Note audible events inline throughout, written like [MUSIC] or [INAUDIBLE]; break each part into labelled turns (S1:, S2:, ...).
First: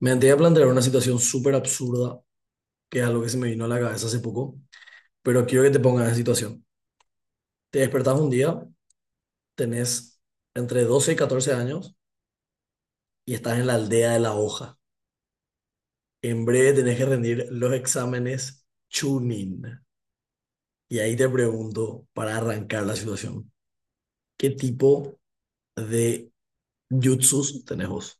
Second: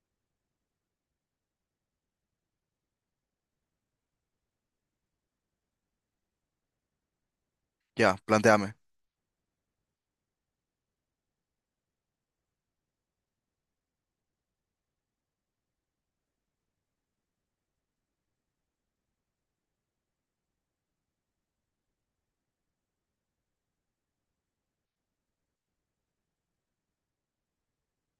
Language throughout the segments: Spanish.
S1: Me antes a plantear una situación súper absurda, que es algo que se me vino a la cabeza hace poco, pero quiero que te pongas en situación. Te
S2: Ya,
S1: despertás un día,
S2: planteame.
S1: tenés entre 12 y 14 años y estás en la aldea de la hoja. En breve tenés que rendir los exámenes Chunin. Y ahí te pregunto, para arrancar la situación, ¿qué tipo de jutsus tenés vos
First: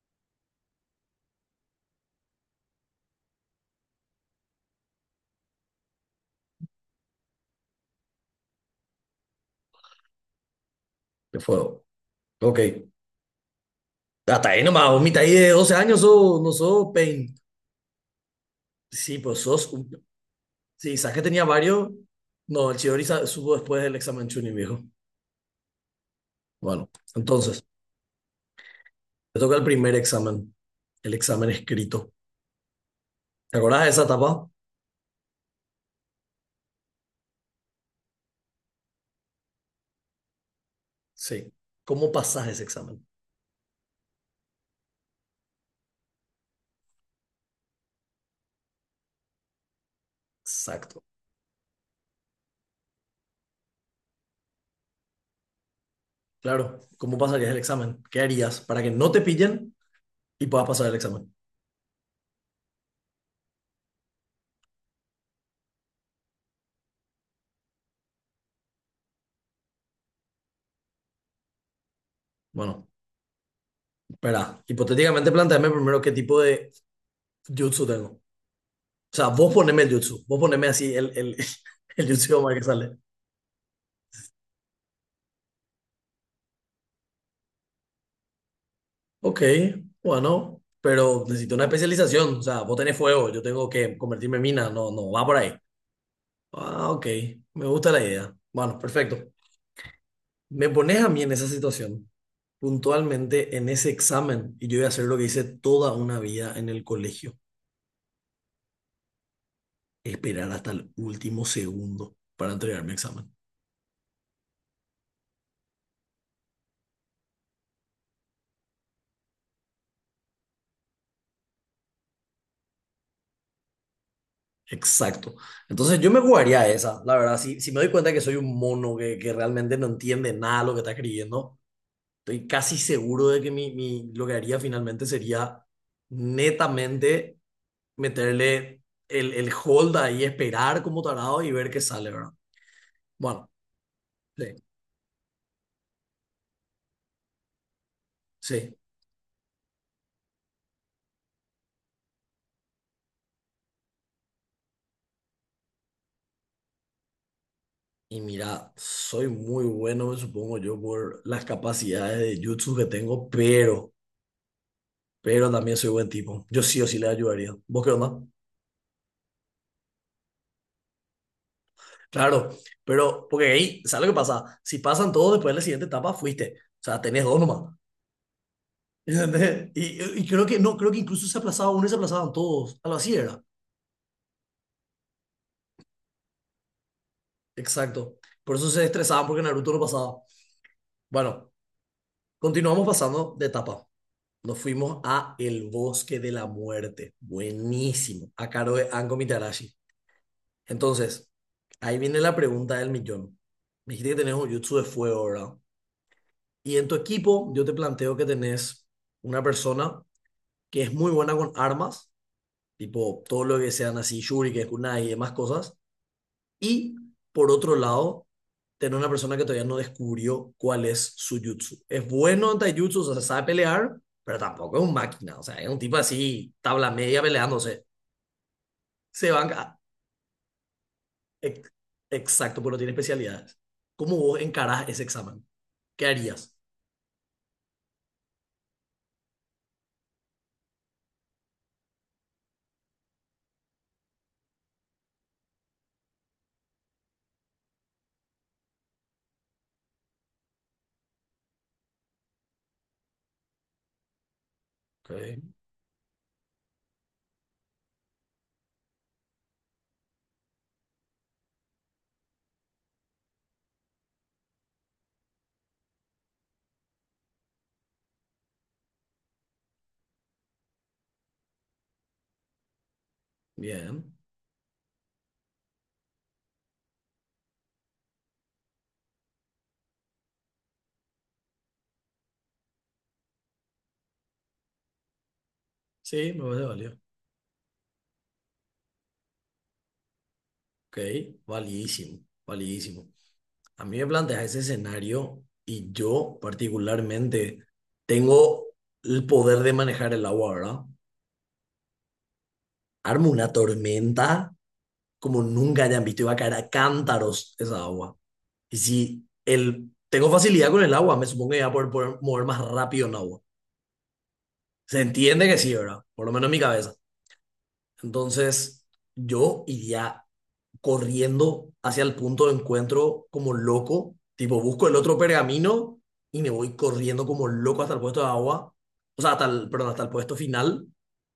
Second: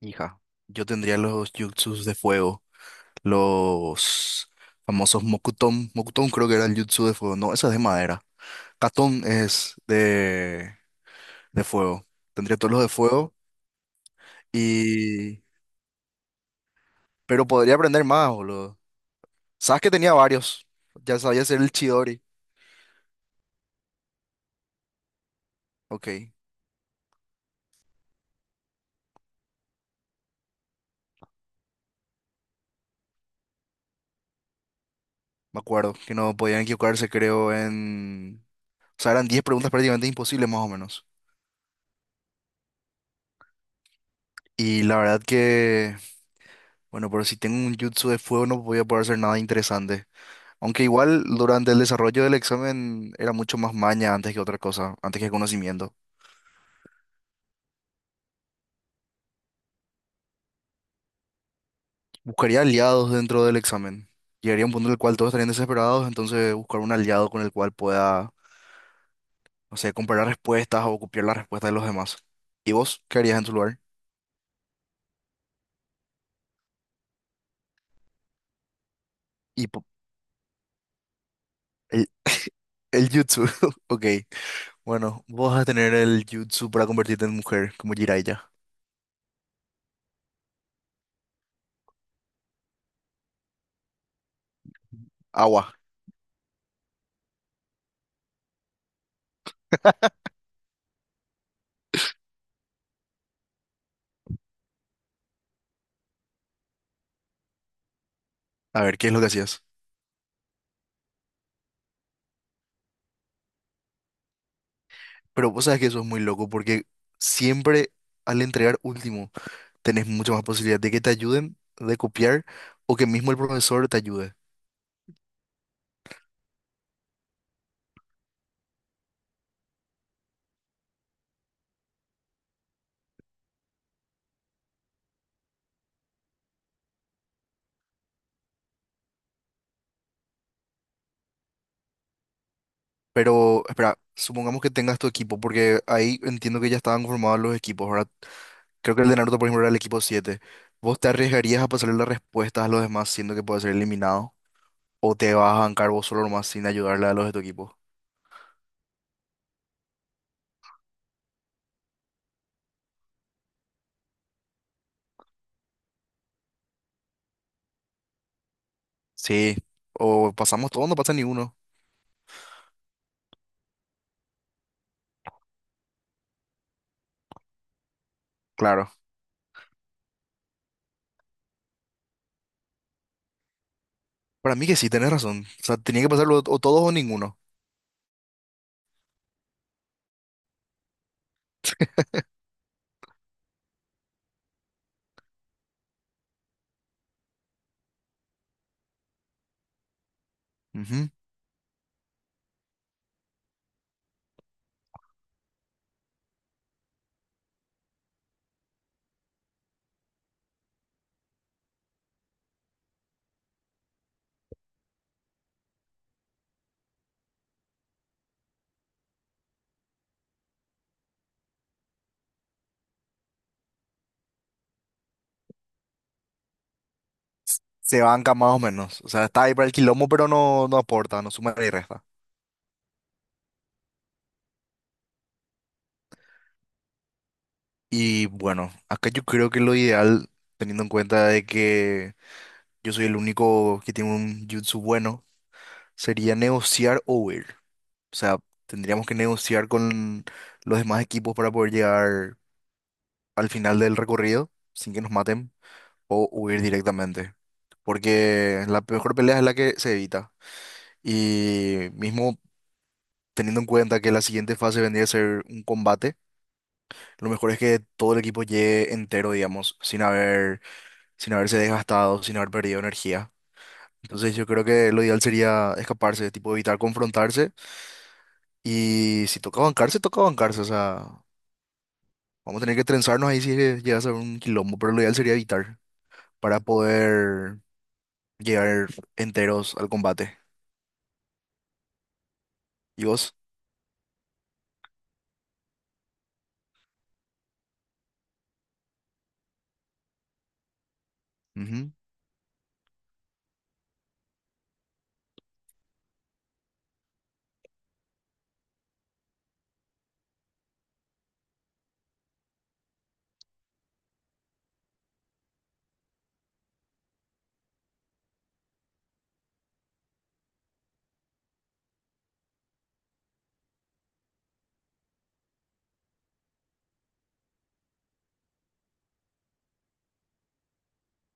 S2: Hija, yo tendría los jutsus de fuego, los famosos Mokuton. Mokuton creo que era el jutsu de fuego. No, esa es de madera. Katon es
S1: de
S2: de
S1: fuego?
S2: fuego. Tendría
S1: Ok,
S2: todos los de fuego
S1: hasta ahí nomás, vos mitad ahí
S2: y...
S1: de 12 años sos, no sos Pain.
S2: Pero podría aprender más, boludo.
S1: Sí, pues sos
S2: Sabes que
S1: un.
S2: tenía varios.
S1: Sí,
S2: Ya
S1: saqué
S2: sabía
S1: tenía
S2: hacer el
S1: varios.
S2: Chidori.
S1: No, el subo después del examen Chunin, viejo.
S2: Ok, me
S1: Bueno, entonces, te toca el primer examen, el examen escrito. ¿Te acordás de esa etapa?
S2: acuerdo que no podían equivocarse, creo, en... O sea, eran 10 preguntas prácticamente imposibles, más o menos.
S1: Sí. ¿Cómo pasás ese examen?
S2: Y la verdad que... Bueno, pero si tengo un jutsu de fuego no voy a poder hacer nada interesante. Aunque
S1: Exacto.
S2: igual durante el desarrollo del examen era mucho más maña antes que otra cosa, antes que conocimiento.
S1: Claro, ¿cómo pasarías el examen? ¿Qué harías para que no te pillen y puedas pasar el examen?
S2: Buscaría aliados dentro del examen. Llegaría a un punto en el cual todos estarían desesperados, entonces buscar un aliado con el cual pueda, no sé, comparar respuestas o copiar las respuestas de los demás. ¿Y
S1: Bueno,
S2: vos qué harías en tu lugar?
S1: espera, hipotéticamente planteame primero qué tipo de jutsu tengo. O sea, vos
S2: Y
S1: poneme
S2: po-
S1: el jutsu, vos poneme así [LAUGHS] el
S2: el,
S1: jutsu de Omar que sale.
S2: el jutsu. [LAUGHS] Ok. Bueno, vos vas a tener el jutsu para convertirte en mujer, como Jiraiya.
S1: Ok, bueno, pero necesito una especialización. O sea, vos tenés fuego, yo tengo que convertirme en mina. No, no, va por ahí.
S2: Agua.
S1: Ah, ok, me gusta la idea. Bueno, perfecto. Me pones a mí en esa situación, puntualmente en ese examen, y yo voy a hacer lo que hice toda una vida en el colegio,
S2: A ver, ¿qué es lo que hacías?
S1: esperar hasta el último segundo para entregar mi examen.
S2: Pero vos sabes que eso es muy loco porque siempre al entregar último tenés mucha más posibilidad de que te ayuden, de copiar o que mismo el profesor te ayude.
S1: Exacto. Entonces yo me jugaría a esa, la verdad. Si, si me doy cuenta que soy un mono que realmente no entiende nada de lo que está escribiendo. Estoy casi seguro de que lo que haría finalmente sería netamente meterle el hold ahí, esperar como tarado y ver qué sale, ¿verdad? Bueno,
S2: Pero espera,
S1: sí,
S2: supongamos que tengas tu equipo porque ahí entiendo que ya estaban conformados los equipos, ¿verdad?
S1: sí.
S2: Creo que el de Naruto, por ejemplo, era el equipo siete. ¿Vos te arriesgarías a pasarle las respuestas a los demás siendo que puede ser eliminado? ¿O te vas a bancar vos solo nomás sin ayudarle a los de tu equipo?
S1: Y mira, soy muy bueno, me supongo yo, por las capacidades de jutsu que tengo, pero también soy buen tipo. Yo sí o sí le ayudaría. ¿Vos qué onda?
S2: Sí, o pasamos todos, no pasa ni uno.
S1: Claro, pero porque ahí, ¿sabes lo que pasa? Si pasan todos, después de la siguiente etapa fuiste. O sea, tenés dos nomás.
S2: Claro,
S1: ¿Entendés? Y creo que no, creo que incluso se aplazaba uno y se aplazaban todos. Algo así era.
S2: para mí que sí, tenés razón. O sea, tenía que pasarlo o todos o ninguno.
S1: Exacto. Por eso se estresaban porque Naruto no pasaba. Bueno, continuamos pasando de etapa. Nos fuimos a El Bosque de la Muerte. Buenísimo. A cargo de Anko Mitarashi.
S2: Ujú.
S1: Entonces, ahí viene la pregunta del millón. Me dijiste que tenés un jutsu de fuego, ¿verdad? Y en tu equipo, yo te planteo que tenés una persona que es muy buena con armas, tipo todo lo que sean así, shurikens, kunai y demás cosas. Y por otro lado, tener una persona que todavía no descubrió cuál es su jutsu. Es bueno en taijutsu, o sea, sabe pelear, pero tampoco es un máquina. O sea, es un tipo así, tabla media peleándose.
S2: Se banca más o menos. O sea,
S1: Se
S2: está ahí para el
S1: banca.
S2: quilombo, pero no, no aporta, no suma ni
S1: Ex-
S2: resta.
S1: Exacto, pero tiene especialidades. ¿Cómo vos encarás ese examen? ¿Qué harías?
S2: Y bueno, acá yo creo que lo ideal, teniendo en cuenta de que yo soy el único que tiene un jutsu bueno, sería negociar o huir. O sea, tendríamos que negociar con los demás equipos para poder llegar al final del recorrido sin que
S1: Ok,
S2: nos maten. O huir directamente. Porque la mejor pelea es la que se evita. Y mismo teniendo en cuenta que la siguiente fase vendría a ser un combate, lo mejor es que todo el equipo llegue entero, digamos, sin haberse desgastado, sin haber perdido energía.
S1: bien.
S2: Entonces yo creo que lo ideal sería escaparse, tipo evitar confrontarse. Y si toca bancarse, toca bancarse. O sea, vamos a tener que trenzarnos ahí si llega a ser un quilombo, pero lo ideal sería evitar
S1: Sí, me
S2: para
S1: parece válido.
S2: poder llegar enteros al combate.
S1: Ok, validísimo,
S2: ¿Y
S1: validísimo.
S2: vos?
S1: A mí me planteas ese escenario y yo particularmente tengo el poder de manejar el agua, ¿verdad?
S2: Ujú.
S1: Armo una tormenta como nunca hayan visto, iba a caer a cántaros esa agua. Y si el, tengo facilidad con el agua, me supongo que iba a poder, mover más rápido en agua. Se entiende que sí, ¿verdad? Por lo menos en mi cabeza. Entonces, yo iría corriendo hacia el punto de encuentro como loco. Tipo, busco el otro pergamino y me voy corriendo como loco hasta el puesto de agua. O sea, hasta el, perdón, hasta el puesto final,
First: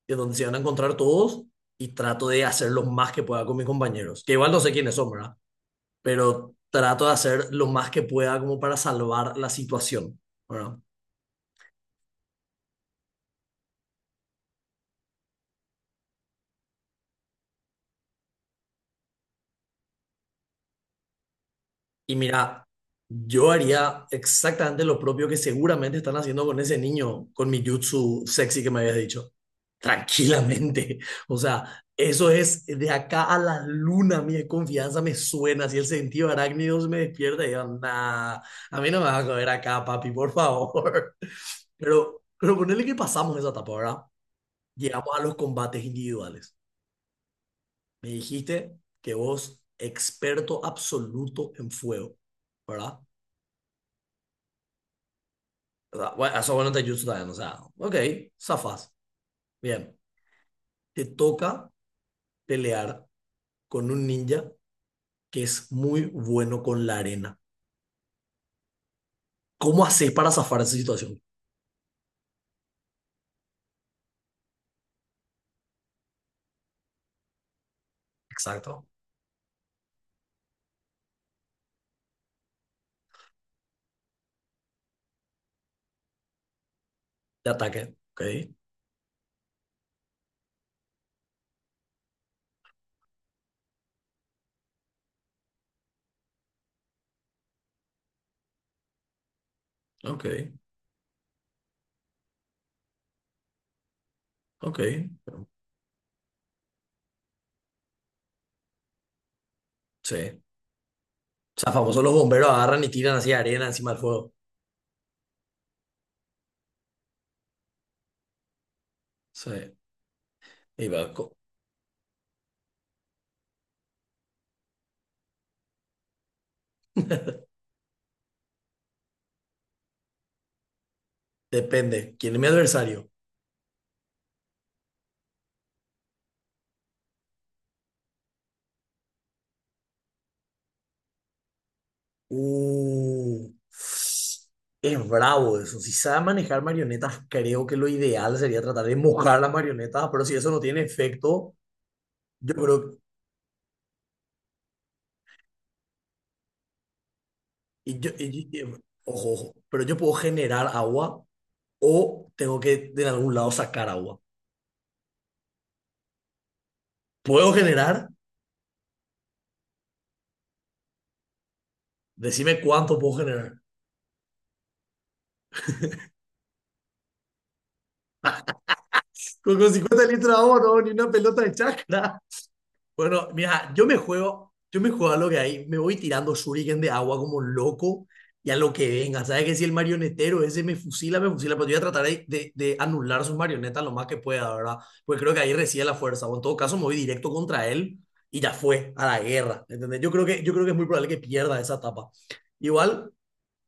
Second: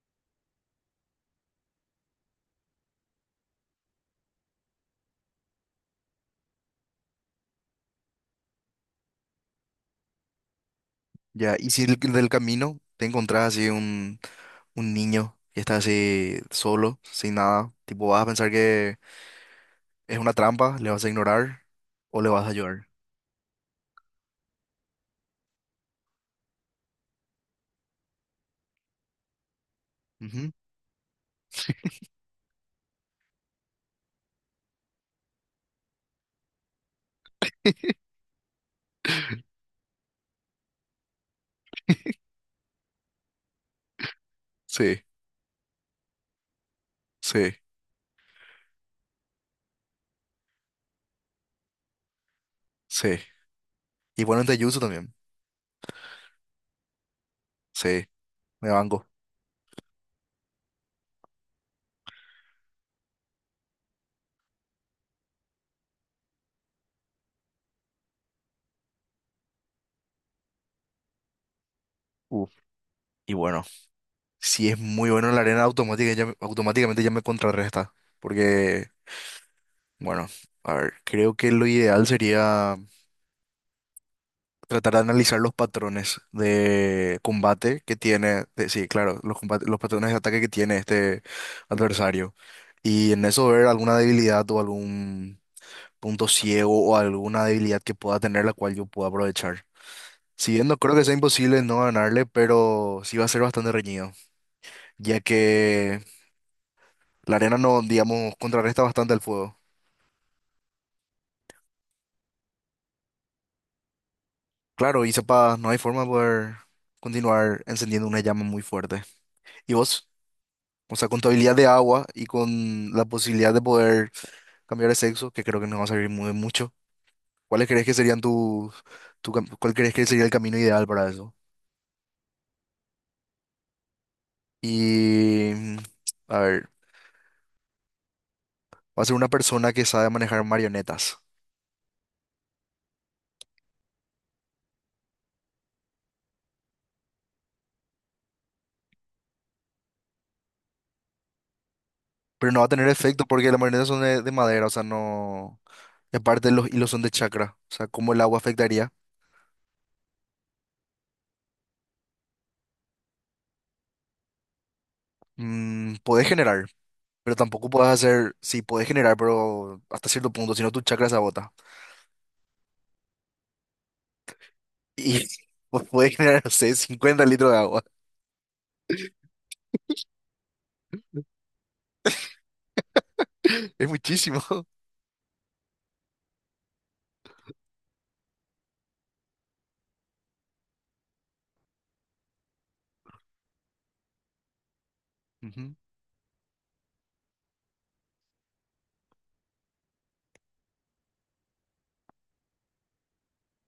S1: que es donde se van a encontrar todos. Y trato de hacer lo más que pueda con mis compañeros. Que igual no sé quiénes son, ¿verdad? Pero trato de hacer lo más que pueda como para salvar la situación. ¿Verdad?
S2: Ya, y si del camino te encontrás así un niño que está así solo, sin nada, tipo vas a pensar que es una trampa, ¿le vas a ignorar
S1: Y
S2: o le vas a
S1: mira,
S2: ayudar?
S1: yo haría exactamente lo propio que seguramente están haciendo con ese niño, con mi jutsu sexy que me habías dicho.
S2: Ujú.
S1: Tranquilamente. [LAUGHS] O sea, eso es de acá a la luna. Mi confianza me suena. Si el sentido arácnido se me despierta, y yo, nah, a mí no me va a coger acá, papi, por favor. [LAUGHS] Pero ponele que pasamos esa etapa, ¿verdad?
S2: Sí,
S1: Llegamos a los combates individuales.
S2: sí,
S1: Me dijiste que vos, experto absoluto en fuego, ¿verdad?
S2: sí. Y bueno, en Tejutsu también.
S1: O sea, bueno, eso bueno te ayuda, también o sea, ok,
S2: Sí, me
S1: zafas,
S2: banco.
S1: bien. Te toca pelear con un ninja que es muy bueno con la arena. ¿Cómo haces para zafar esa situación?
S2: Uf, y bueno, si es muy bueno en la arena automática, ya, automáticamente ya me contrarresta.
S1: Exacto.
S2: Porque, bueno, a ver, creo que lo ideal sería tratar de analizar los patrones de
S1: De ataque.
S2: combate que
S1: Ok,
S2: tiene, sí, claro, los patrones de ataque que tiene este adversario. Y en eso ver alguna debilidad o algún punto ciego o alguna debilidad que pueda tener la cual yo pueda aprovechar.
S1: ok,
S2: Si bien no creo que sea imposible no ganarle, pero sí va a ser bastante reñido,
S1: ok.
S2: ya que la arena no, digamos, contrarresta bastante el fuego.
S1: Sí. O sea, famosos los bomberos agarran y tiran así arena encima del fuego.
S2: Claro, y sepa, no hay forma de poder continuar encendiendo una llama muy fuerte. ¿Y
S1: Sí.
S2: vos?
S1: Y
S2: O sea,
S1: va,
S2: con tu
S1: co-,
S2: de agua y con la posibilidad de poder cambiar de sexo, que creo que nos va a servir muy mucho. ¿Cuáles crees que serían cuál crees que sería el camino ideal para eso?
S1: depende. ¿Quién es mi adversario?
S2: Y, mm, a ver, va a ser una persona que sabe manejar marionetas,
S1: Uh, es bravo eso. Si sabe manejar marionetas, creo que lo ideal sería tratar de mojar las marionetas, pero si eso no tiene efecto,
S2: pero
S1: yo
S2: no va a tener
S1: creo,
S2: efecto porque las marionetas son de madera, o sea, no... Y aparte los hilos son de chakra, o sea,
S1: y yo-
S2: ¿cómo el agua
S1: y- y-
S2: afectaría?
S1: ojo, ojo, pero yo puedo generar agua o tengo que de algún lado sacar agua.
S2: Mm, podés generar, pero
S1: ¿Puedo
S2: tampoco podés
S1: generar?
S2: hacer, sí, podés generar, pero hasta cierto punto, si no tu chakra se agota.
S1: Decime cuánto puedo generar.
S2: Y [LAUGHS] puede generar, no sé, 50 litros de agua.
S1: Con 50 litros de agua no, ni una
S2: [LAUGHS]
S1: pelota de chakra. Bueno, mira,
S2: Es muchísimo.
S1: yo me juego a lo que hay, me voy tirando shuriken de agua como loco y a lo que venga. Sabes que si el marionetero ese me fusila, pero yo voy a tratar de anular sus marionetas lo más que pueda, ¿verdad? Porque creo que ahí
S2: Ujú.
S1: reside la fuerza, o en todo caso me voy directo contra él y ya fue, a la guerra, ¿entendés? Yo creo que es muy probable que pierda esa etapa. Igual,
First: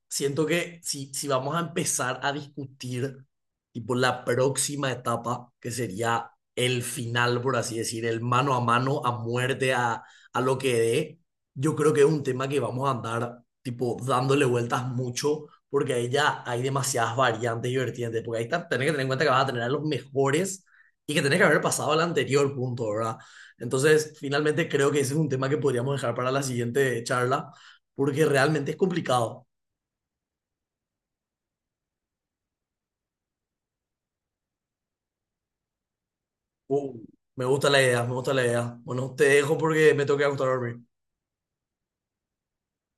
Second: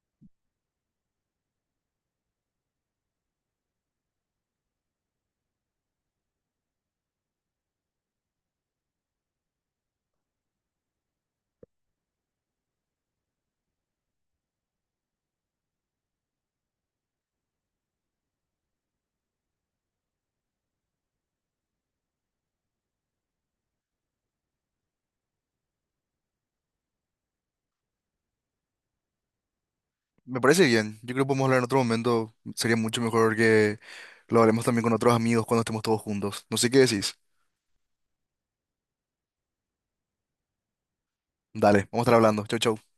S1: siento que si vamos a empezar a discutir tipo la próxima etapa, que sería el final, por así decir, el mano a mano, a muerte, a lo que dé, yo creo que es un tema que vamos a andar tipo dándole vueltas mucho, porque ahí ya hay demasiadas variantes y vertientes, porque ahí está, tenés que tener en cuenta que vas a tener a los mejores y que tenés que haber pasado al anterior punto, ¿verdad? Entonces, finalmente creo que ese es un tema que podríamos dejar para la siguiente charla, porque realmente es complicado.
S2: Me parece bien. Yo creo que podemos hablar en otro momento. Sería mucho mejor que lo hablemos también con otros amigos cuando estemos todos juntos. No sé qué
S1: Uh,
S2: decís.
S1: me gusta la idea, me gusta la idea. Bueno, te dejo porque me tengo que acostar a dormir.
S2: Dale, vamos a estar hablando. Chau, chau.